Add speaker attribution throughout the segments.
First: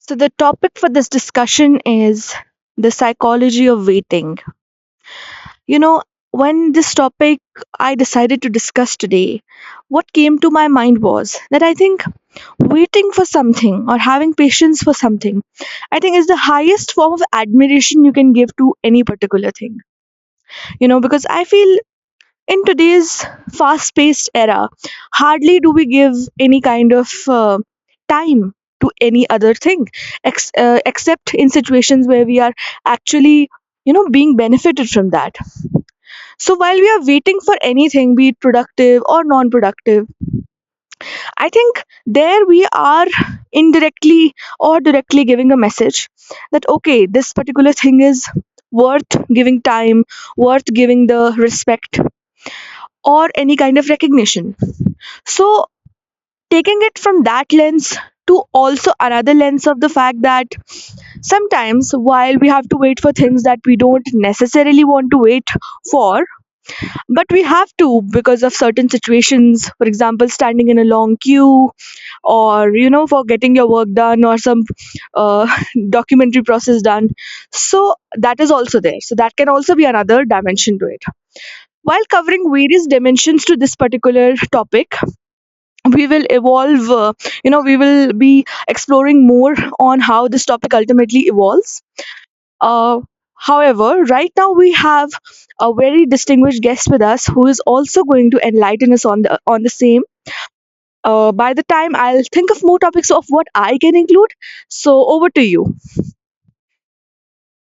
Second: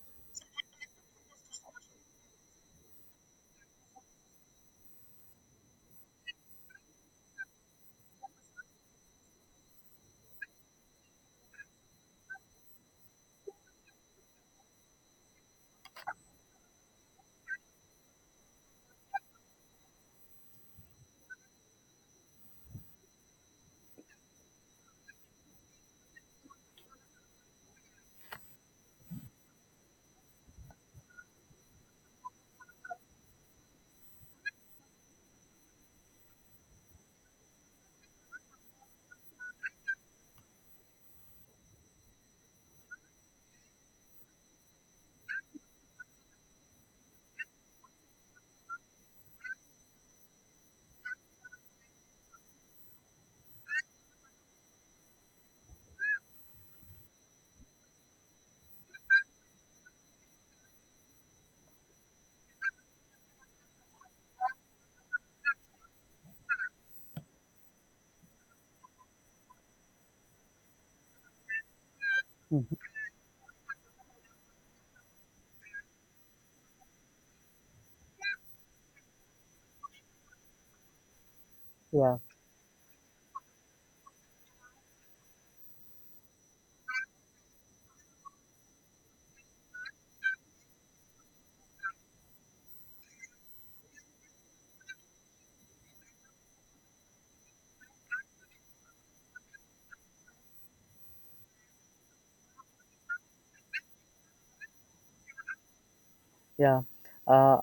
Speaker 1: So, the topic for this discussion is the psychology of waiting. You know, when this topic I decided to discuss today, what came to my mind was that I think waiting for something or having patience for something, I think is the highest form of admiration you can give to any particular thing. You know, because I feel in today's fast paced era, hardly do we give any kind of time to any other thing, except in situations where we are actually being benefited from that. So while we are waiting for anything, be it productive or non productive, I think there we are indirectly or directly giving a message that, okay, this particular thing is worth giving time, worth giving the respect, or any kind of recognition. So, taking it from that lens to also another lens of the fact that sometimes while we have to wait for things that we don't necessarily want to wait for, but we have to because of certain situations, for example, standing in a long queue or,
Speaker 2: Mhm.
Speaker 1: you know, for getting your work done or some uh, documentary process done. So, that is also there. So, that can also be another dimension to it. While
Speaker 2: Yeah,
Speaker 1: covering various dimensions to this particular topic, we will evolve you know we will be exploring more on how this topic ultimately evolves. Uh, however, right now we have a very distinguished guest with us who is also going to enlighten us on the same. By the time, I'll think of more topics of what I can include. So, over to you.
Speaker 2: yeah. Uh,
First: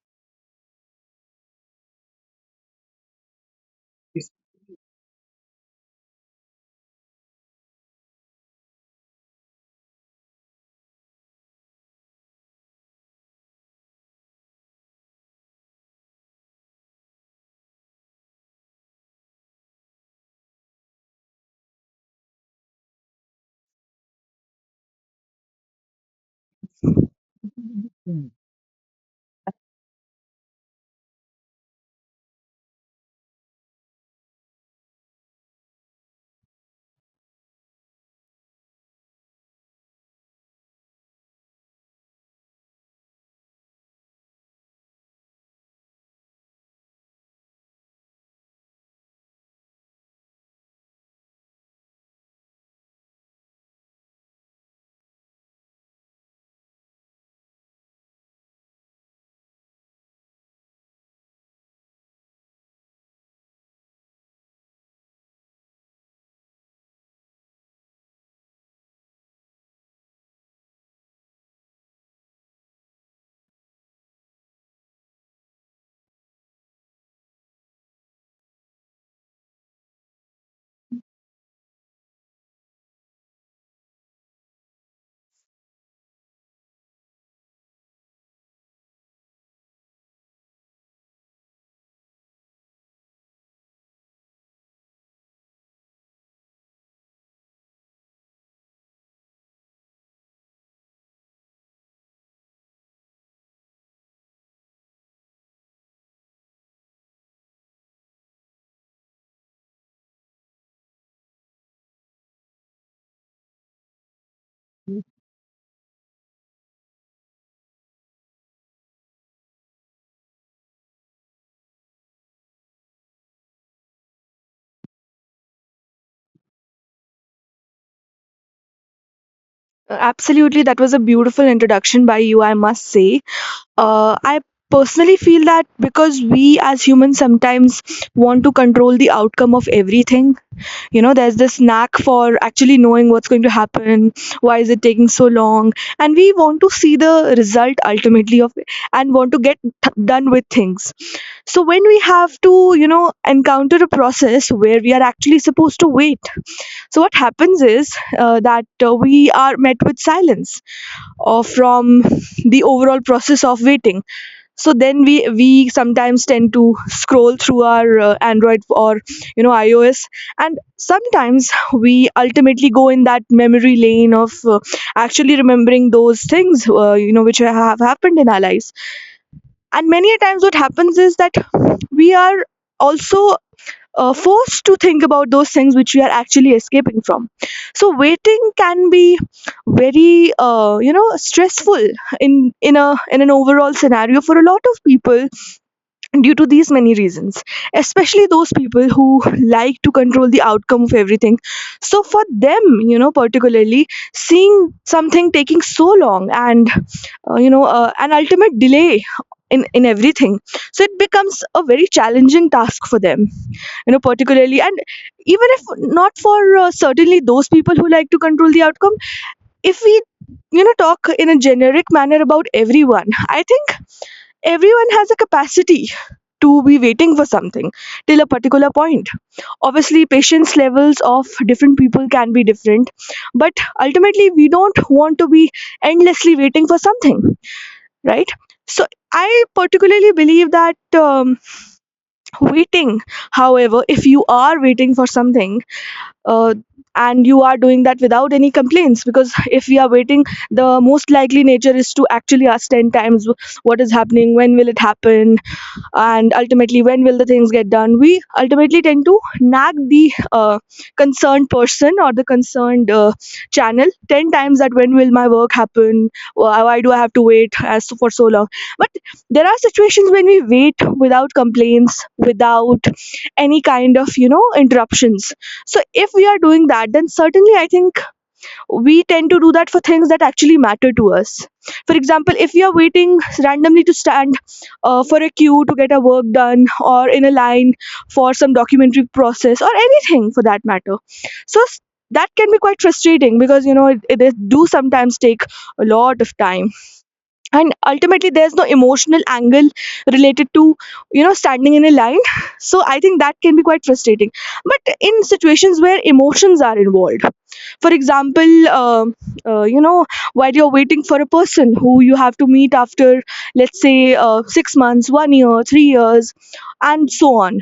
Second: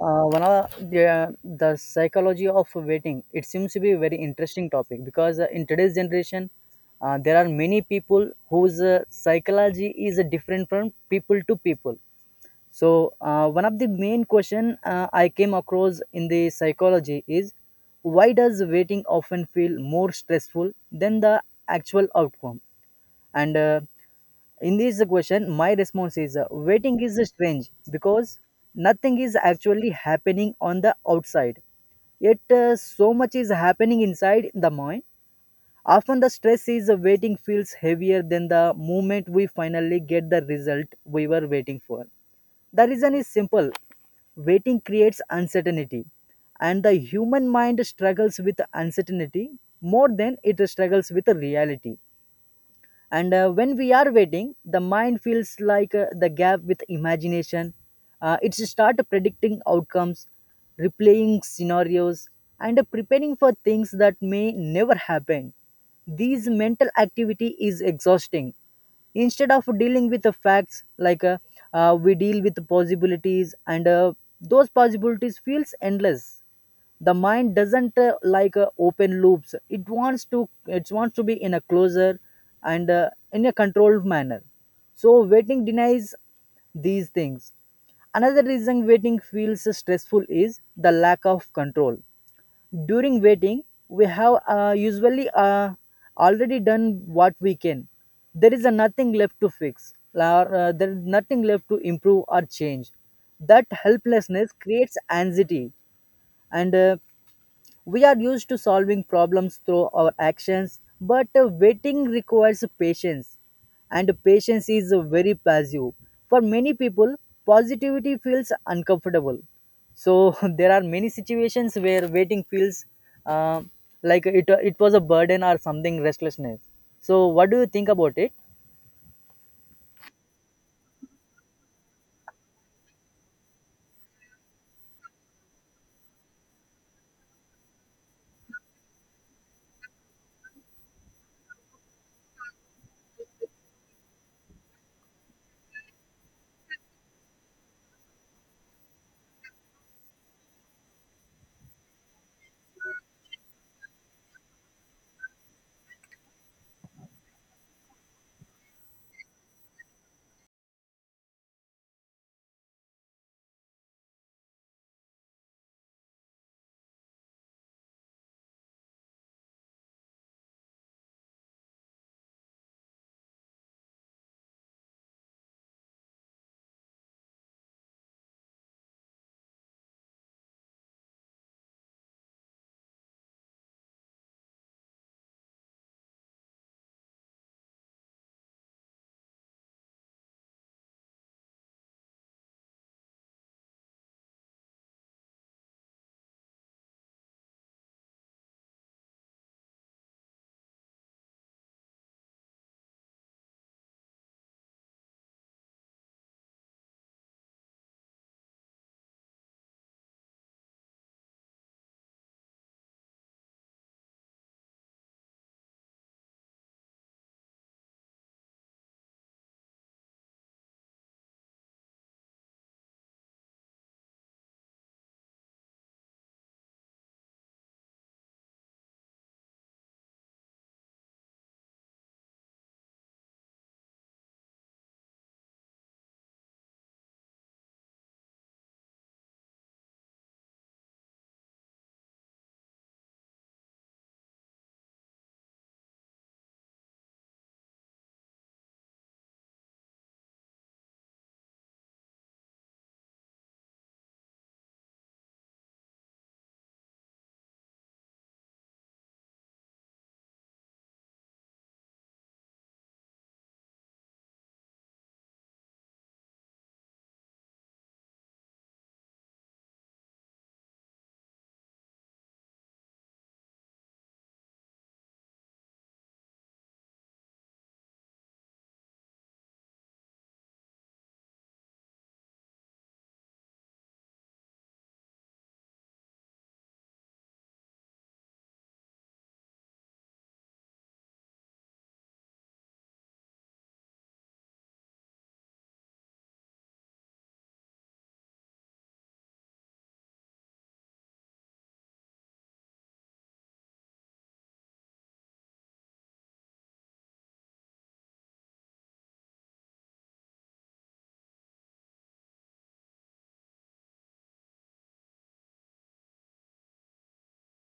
Speaker 2: One of the psychology of waiting, it seems to be a very
Speaker 1: Yes.
Speaker 2: interesting topic because in today's generation, there are many people whose psychology is different from people to people. So one of the main question I came across in the psychology is why does waiting often feel more stressful than the actual outcome? And in this question my response is waiting is strange because nothing is actually happening on the outside, yet so much is happening inside the mind. Often the stress is waiting feels heavier than the moment we finally get the result we were waiting for. The reason is simple. Waiting creates uncertainty, and the human mind struggles with uncertainty more than it struggles with reality. And when we are waiting the mind feels like the gap with imagination. It's start predicting outcomes, replaying scenarios, and preparing for things that may never happen. These mental activity is exhausting. Instead of dealing with the facts, we deal with the possibilities, and those possibilities feels endless. The mind doesn't like open loops. It wants to be in a closer, and in a controlled manner. So waiting denies these things. Another reason waiting feels stressful is the lack of control. During waiting we have usually already done what we can. There is nothing left to fix, or there is nothing left to improve or change. That helplessness creates anxiety. And we are used to solving problems through our actions, but waiting requires patience, and patience is very passive. For many people, positivity feels uncomfortable. So there are many situations where waiting feels uh, like it was a burden or something restlessness. So, what do you think about it?
Speaker 1: Absolutely, that was a beautiful introduction by you, I must say. I personally feel that because we as humans sometimes want to control the outcome of everything. You know, there's this knack for actually knowing what's going to happen, why is it taking so long, and we want to see the result ultimately of it and want to get done with things. So when we have to, you know, encounter a process where we are actually supposed to wait, so what happens is that we are met with silence or from the overall process of waiting. So then we sometimes tend to scroll through our android or, you know, ios, and sometimes we ultimately go in that memory lane of actually remembering those things, which have happened in our lives. And many a times what happens is that we are also forced to think about those things which we are actually escaping from. So waiting can be very, stressful in a in an overall scenario for a lot of people due to these many reasons, especially those people who like to control the outcome of everything. So for them, you know, particularly seeing something taking so long, and an ultimate delay in everything. So it becomes a very challenging task for them, you know, particularly. And even if not for certainly those people who like to control the outcome, if we, you know, talk in a generic manner about everyone, I think everyone has a capacity to be waiting for something till a particular point. Obviously, patience levels of different people can be different, but ultimately, we don't want to be endlessly waiting for something, right? So, I particularly believe that waiting, however, if you are waiting for something, uh, and you are doing that without any complaints, because if we are waiting, the most likely nature is to actually ask 10 times what is happening, when will it happen, and ultimately when will the things get done. We ultimately tend to nag the concerned person or the concerned channel 10 times that, when will my work happen, why do I have to wait as for so long. But there are situations when we wait without complaints, without any kind of, you know, interruptions. So if we are doing that, then certainly I think we tend to do that for things that actually matter to us. For example, if you're waiting randomly to stand for a queue to get a work done, or in a line for some documentary process, or anything for that matter. So that can be quite frustrating because, you know, it do sometimes take a lot of time. And ultimately there's no emotional angle related to, you know, standing in a line. So I think that can be quite frustrating. But in situations where emotions are involved, for example, you know, while you're waiting for a person who you have to meet after, let's say, 6 months, 1 year, 3 years, and so on.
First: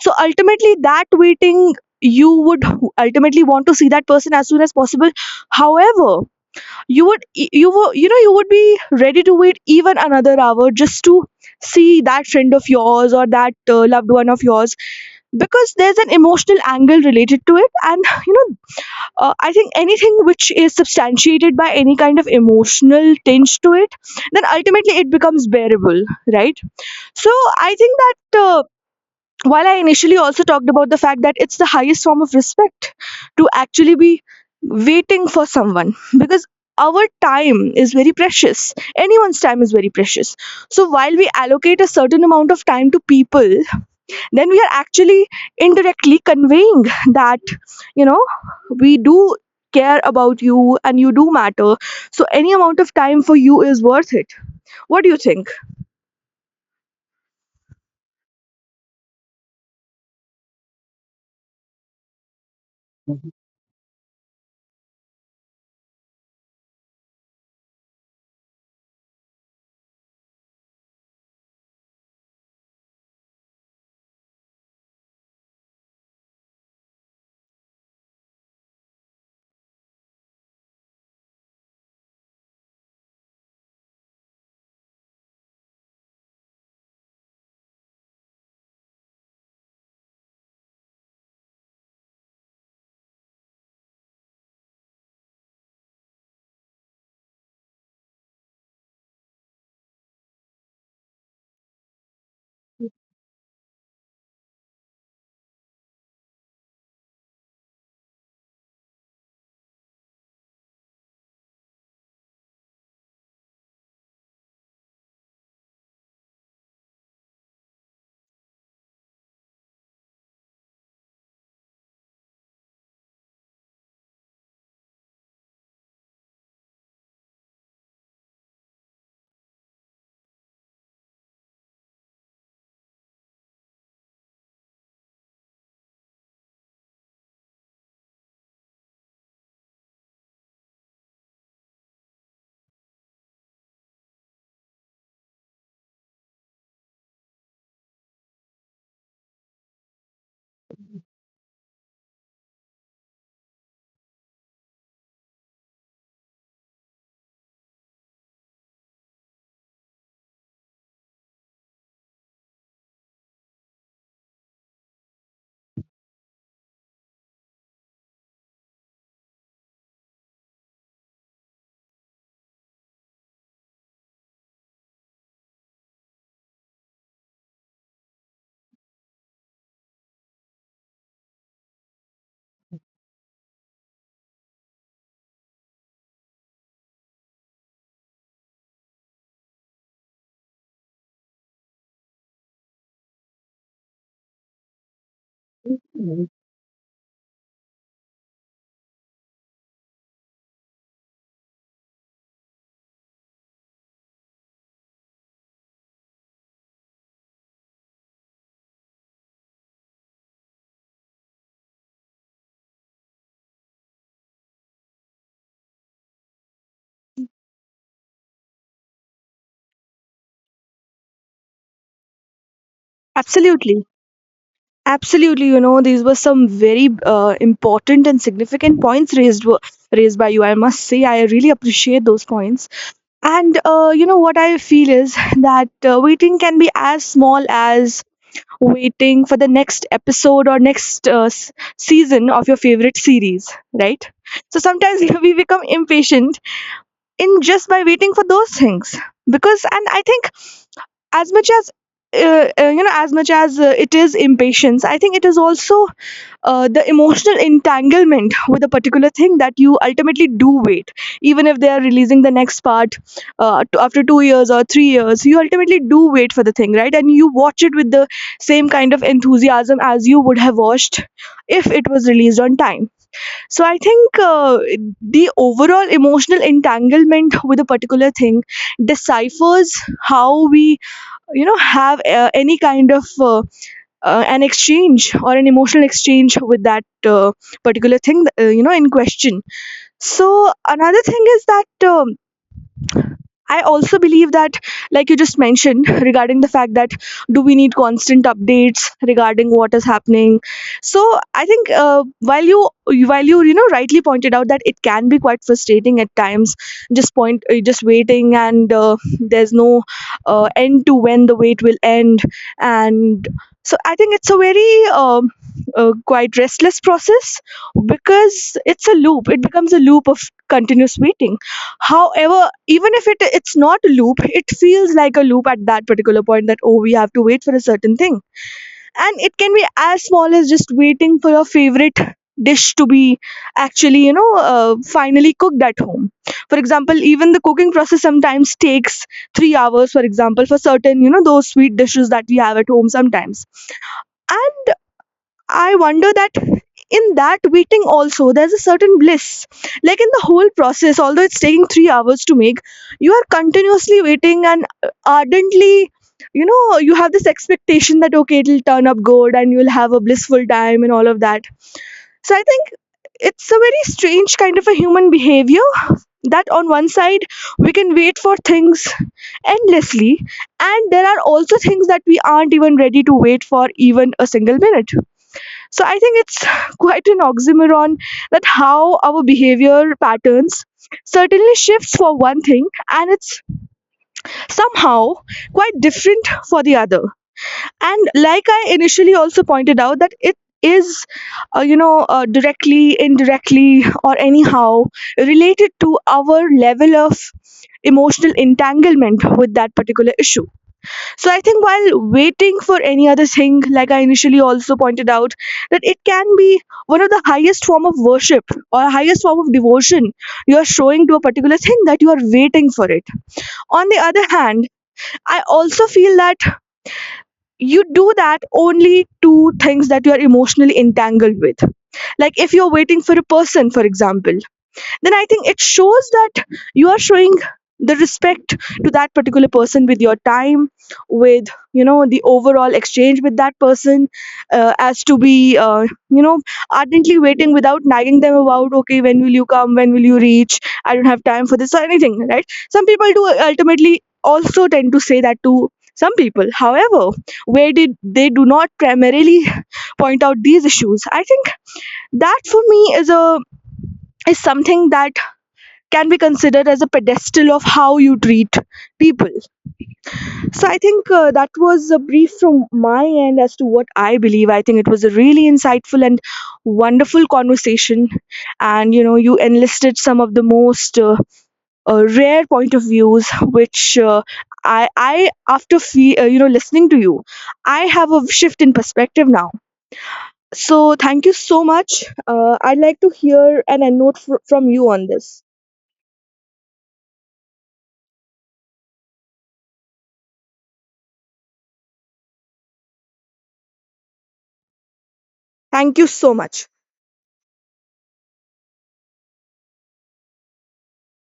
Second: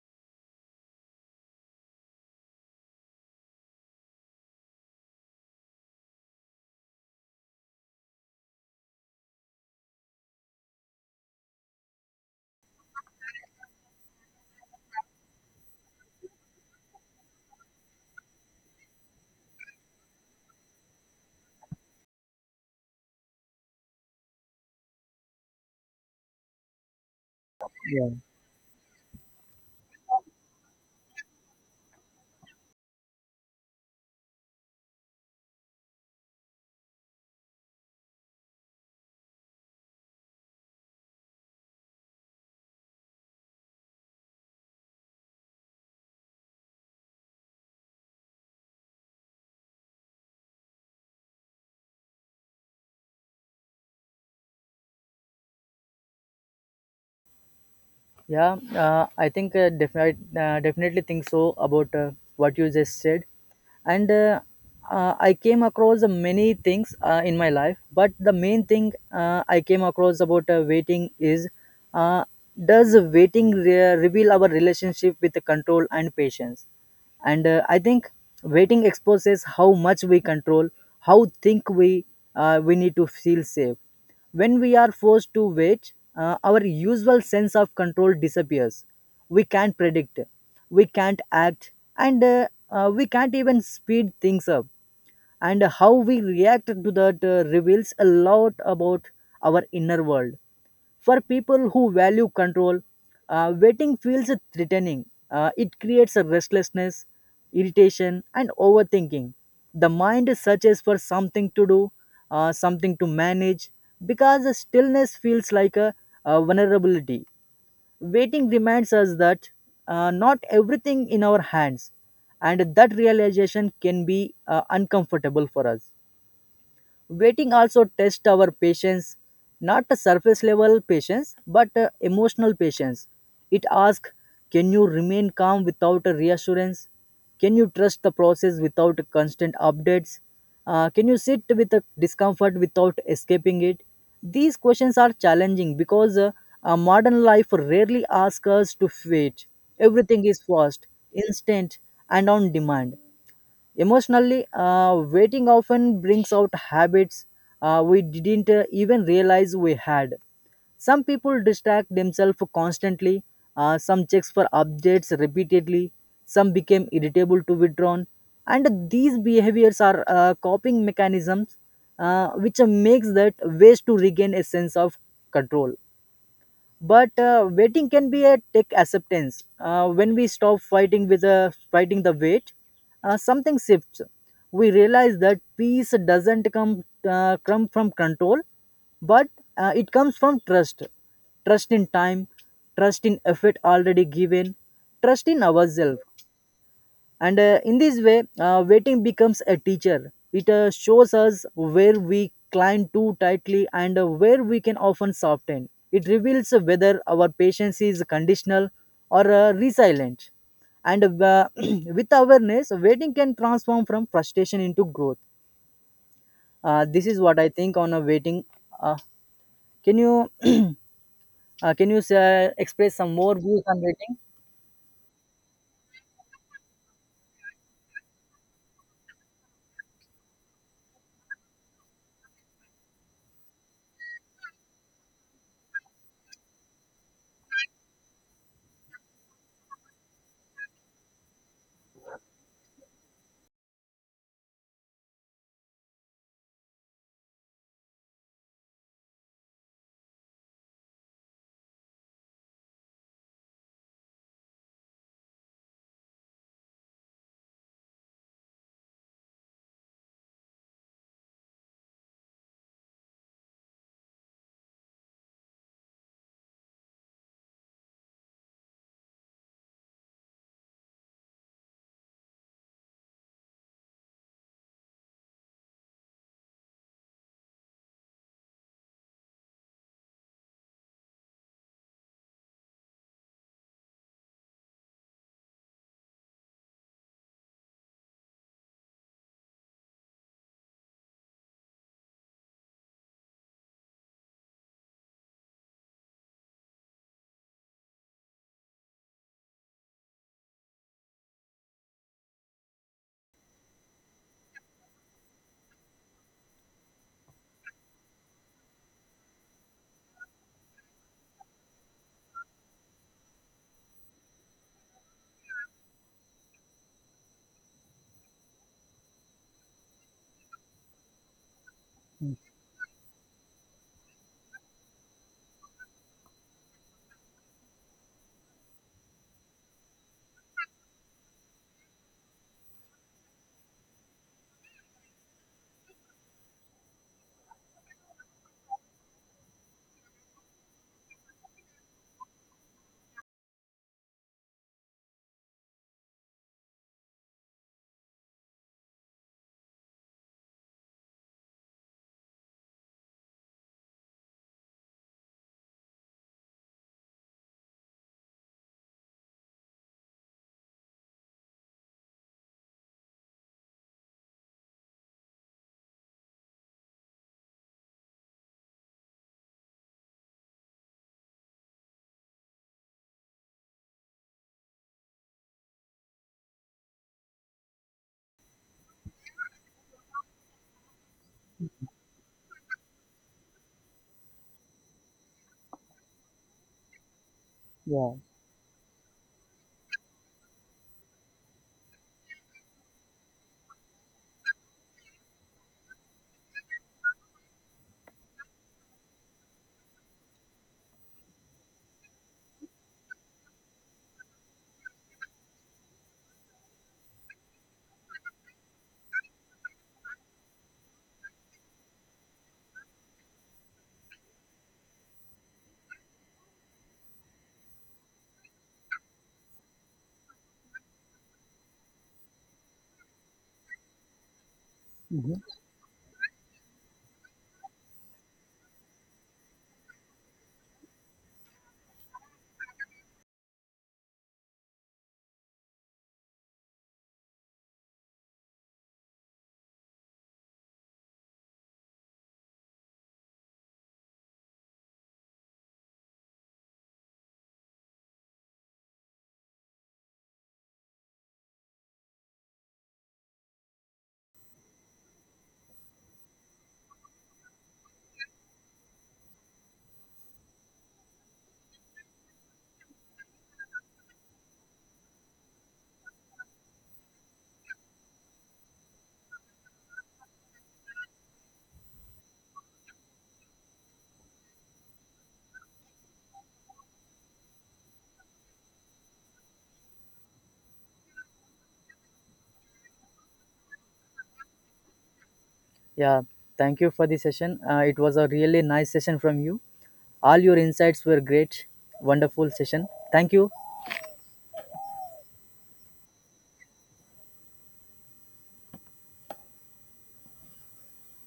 Speaker 1: So ultimately that waiting, you would ultimately want to see that person as soon as possible. However, you would you know, you would be ready to wait even another hour just to see that friend of yours or that loved one of yours. Because there's an emotional angle related to it, and you know, I think anything which is substantiated by any kind of emotional tinge to it, then ultimately it becomes bearable, right? So I think
Speaker 2: Yeah.
Speaker 1: that while I initially also talked about the fact that it's the highest form of respect to actually be waiting for someone, because our time is very precious, anyone's time is very precious. So while we allocate a certain amount of time to people, then we are actually indirectly conveying that, you know, we do care about you and you do matter. So any amount of time for you is worth it. What do you think?
Speaker 2: Yeah, I think definitely think so about what you just said, and I came across many things in my life, but the main thing I came across about waiting is, uh, does waiting reveal our relationship with the control and patience? And I think waiting exposes how much we control, how think we need to feel safe. When we are forced to wait, our usual sense of control disappears. We can't predict, we can't act, and we can't even speed things up. And how we react to that reveals a lot about our inner world. For people who value control, waiting feels threatening. It creates a restlessness, irritation, and overthinking. The mind searches for something to do, something to manage, because the stillness feels like a vulnerability. Waiting reminds us that not everything in our hands, and that realization can be uncomfortable for us. Waiting also tests our patience, not a surface level patience, but emotional patience. It asks, can you remain calm without a reassurance? Can you trust the process without constant updates? Can you sit with the discomfort without escaping it? These questions are challenging because modern life rarely asks us to wait. Everything is fast, instant, and on demand. Emotionally, waiting often brings out habits we didn't even realize we had. Some people distract themselves constantly, some checks for updates repeatedly, some became irritable to withdrawn, and these behaviors are coping mechanisms which makes that ways to regain a sense of control. But waiting can be a tech acceptance. When we stop fighting with the fighting the weight, something shifts. We realize that peace doesn't come from control, but it comes from trust. Trust in time, trust in effort already given, trust in ourselves. And in this way waiting becomes a teacher. It shows us where we climb too tightly, and where we can often soften. It reveals whether our patience is conditional or resilient. And with awareness waiting can transform from frustration into growth. This is what I think on a waiting. uh, can you express some more views on
Speaker 1: Absolutely.
Speaker 2: waiting?
Speaker 1: Absolutely, you know, these were some very important and significant points raised, raised by you, I must say. I really appreciate those points. And you know what I feel is that waiting can be as small as waiting for the next episode or next season of your favorite series, right? So sometimes we become impatient in just by waiting for those things. Because, and I think, as much as you know, as much as it is impatience, I think it is also the emotional entanglement with a particular thing that you ultimately do wait. Even if they are releasing the next part after 2 years or 3 years, you ultimately do wait for the thing, right? And you watch it with the same kind of enthusiasm as you would have watched if it was released on time. So I think the overall emotional entanglement with a particular thing deciphers how we, you know, have any kind of an exchange or an emotional exchange with that particular thing, you know, in question. So another thing is that. I also believe that, like you just mentioned, regarding the fact that, do we need constant updates regarding what is happening? So I think while you know rightly pointed out that it can be quite frustrating at times, just waiting, and there's no end to when the wait will end. And so I think it's a very quite restless process because it's a loop. It becomes a loop of continuous waiting. However, even if it's not a loop, it feels like a loop at that particular point that, oh, we have to wait for a certain thing. And it can be as small as just waiting for your favorite dish to be actually, finally cooked at home. For example, even the cooking process sometimes takes 3 hours, for example, for certain, you know, those sweet dishes that we have at home. Sometimes I wonder that in that waiting also there's a certain bliss. Like in the whole process, although it's taking 3 hours to make, you are continuously waiting and, ardently, you know, you have this expectation that, okay, it'll turn up good and you'll have a blissful time and all of that. So I think it's a very strange kind of a human behavior that on one side we can wait for things endlessly, and there are also things that we aren't even ready to wait for even a single minute. So I think it's quite an oxymoron that how our behavior patterns certainly shifts for one thing and it's somehow quite different for the other. And
Speaker 2: Yeah.
Speaker 1: like I initially also pointed out that it is you know, directly indirectly or anyhow related to our level of emotional entanglement with that particular issue. So I think while waiting for any other thing, like I initially also pointed out, that it can be one of the highest form of worship or highest form of devotion you are showing to a particular thing that you are waiting for it. On the other hand, I also feel that you do that only to things that you are emotionally entangled with. Like if you're waiting for a person, for example, then I
Speaker 2: Mhm.
Speaker 1: think it shows that you are showing the respect to that particular person with your time, with, you know, the overall exchange with that person, as to be you know, ardently waiting without nagging them about, okay, when will you come, when will you reach, I don't have time for this or anything, right? Some people do ultimately also tend to say that to some people. However, where did they do not primarily point out these issues, I think that for me is a is something that can be considered as a pedestal of how you treat people. So I think that was a brief from my end as to what I believe. I think it was a really insightful and wonderful conversation, and you know you enlisted some of the most rare point of views, which I after listening to you, I have a shift in perspective now. So thank you so much. I'd like to hear and a note from you on this.
Speaker 2: Yeah, thank you for the session. It was a really nice session from you. All your insights were great. Wonderful session. Thank you.
Speaker 1: Thank you so much.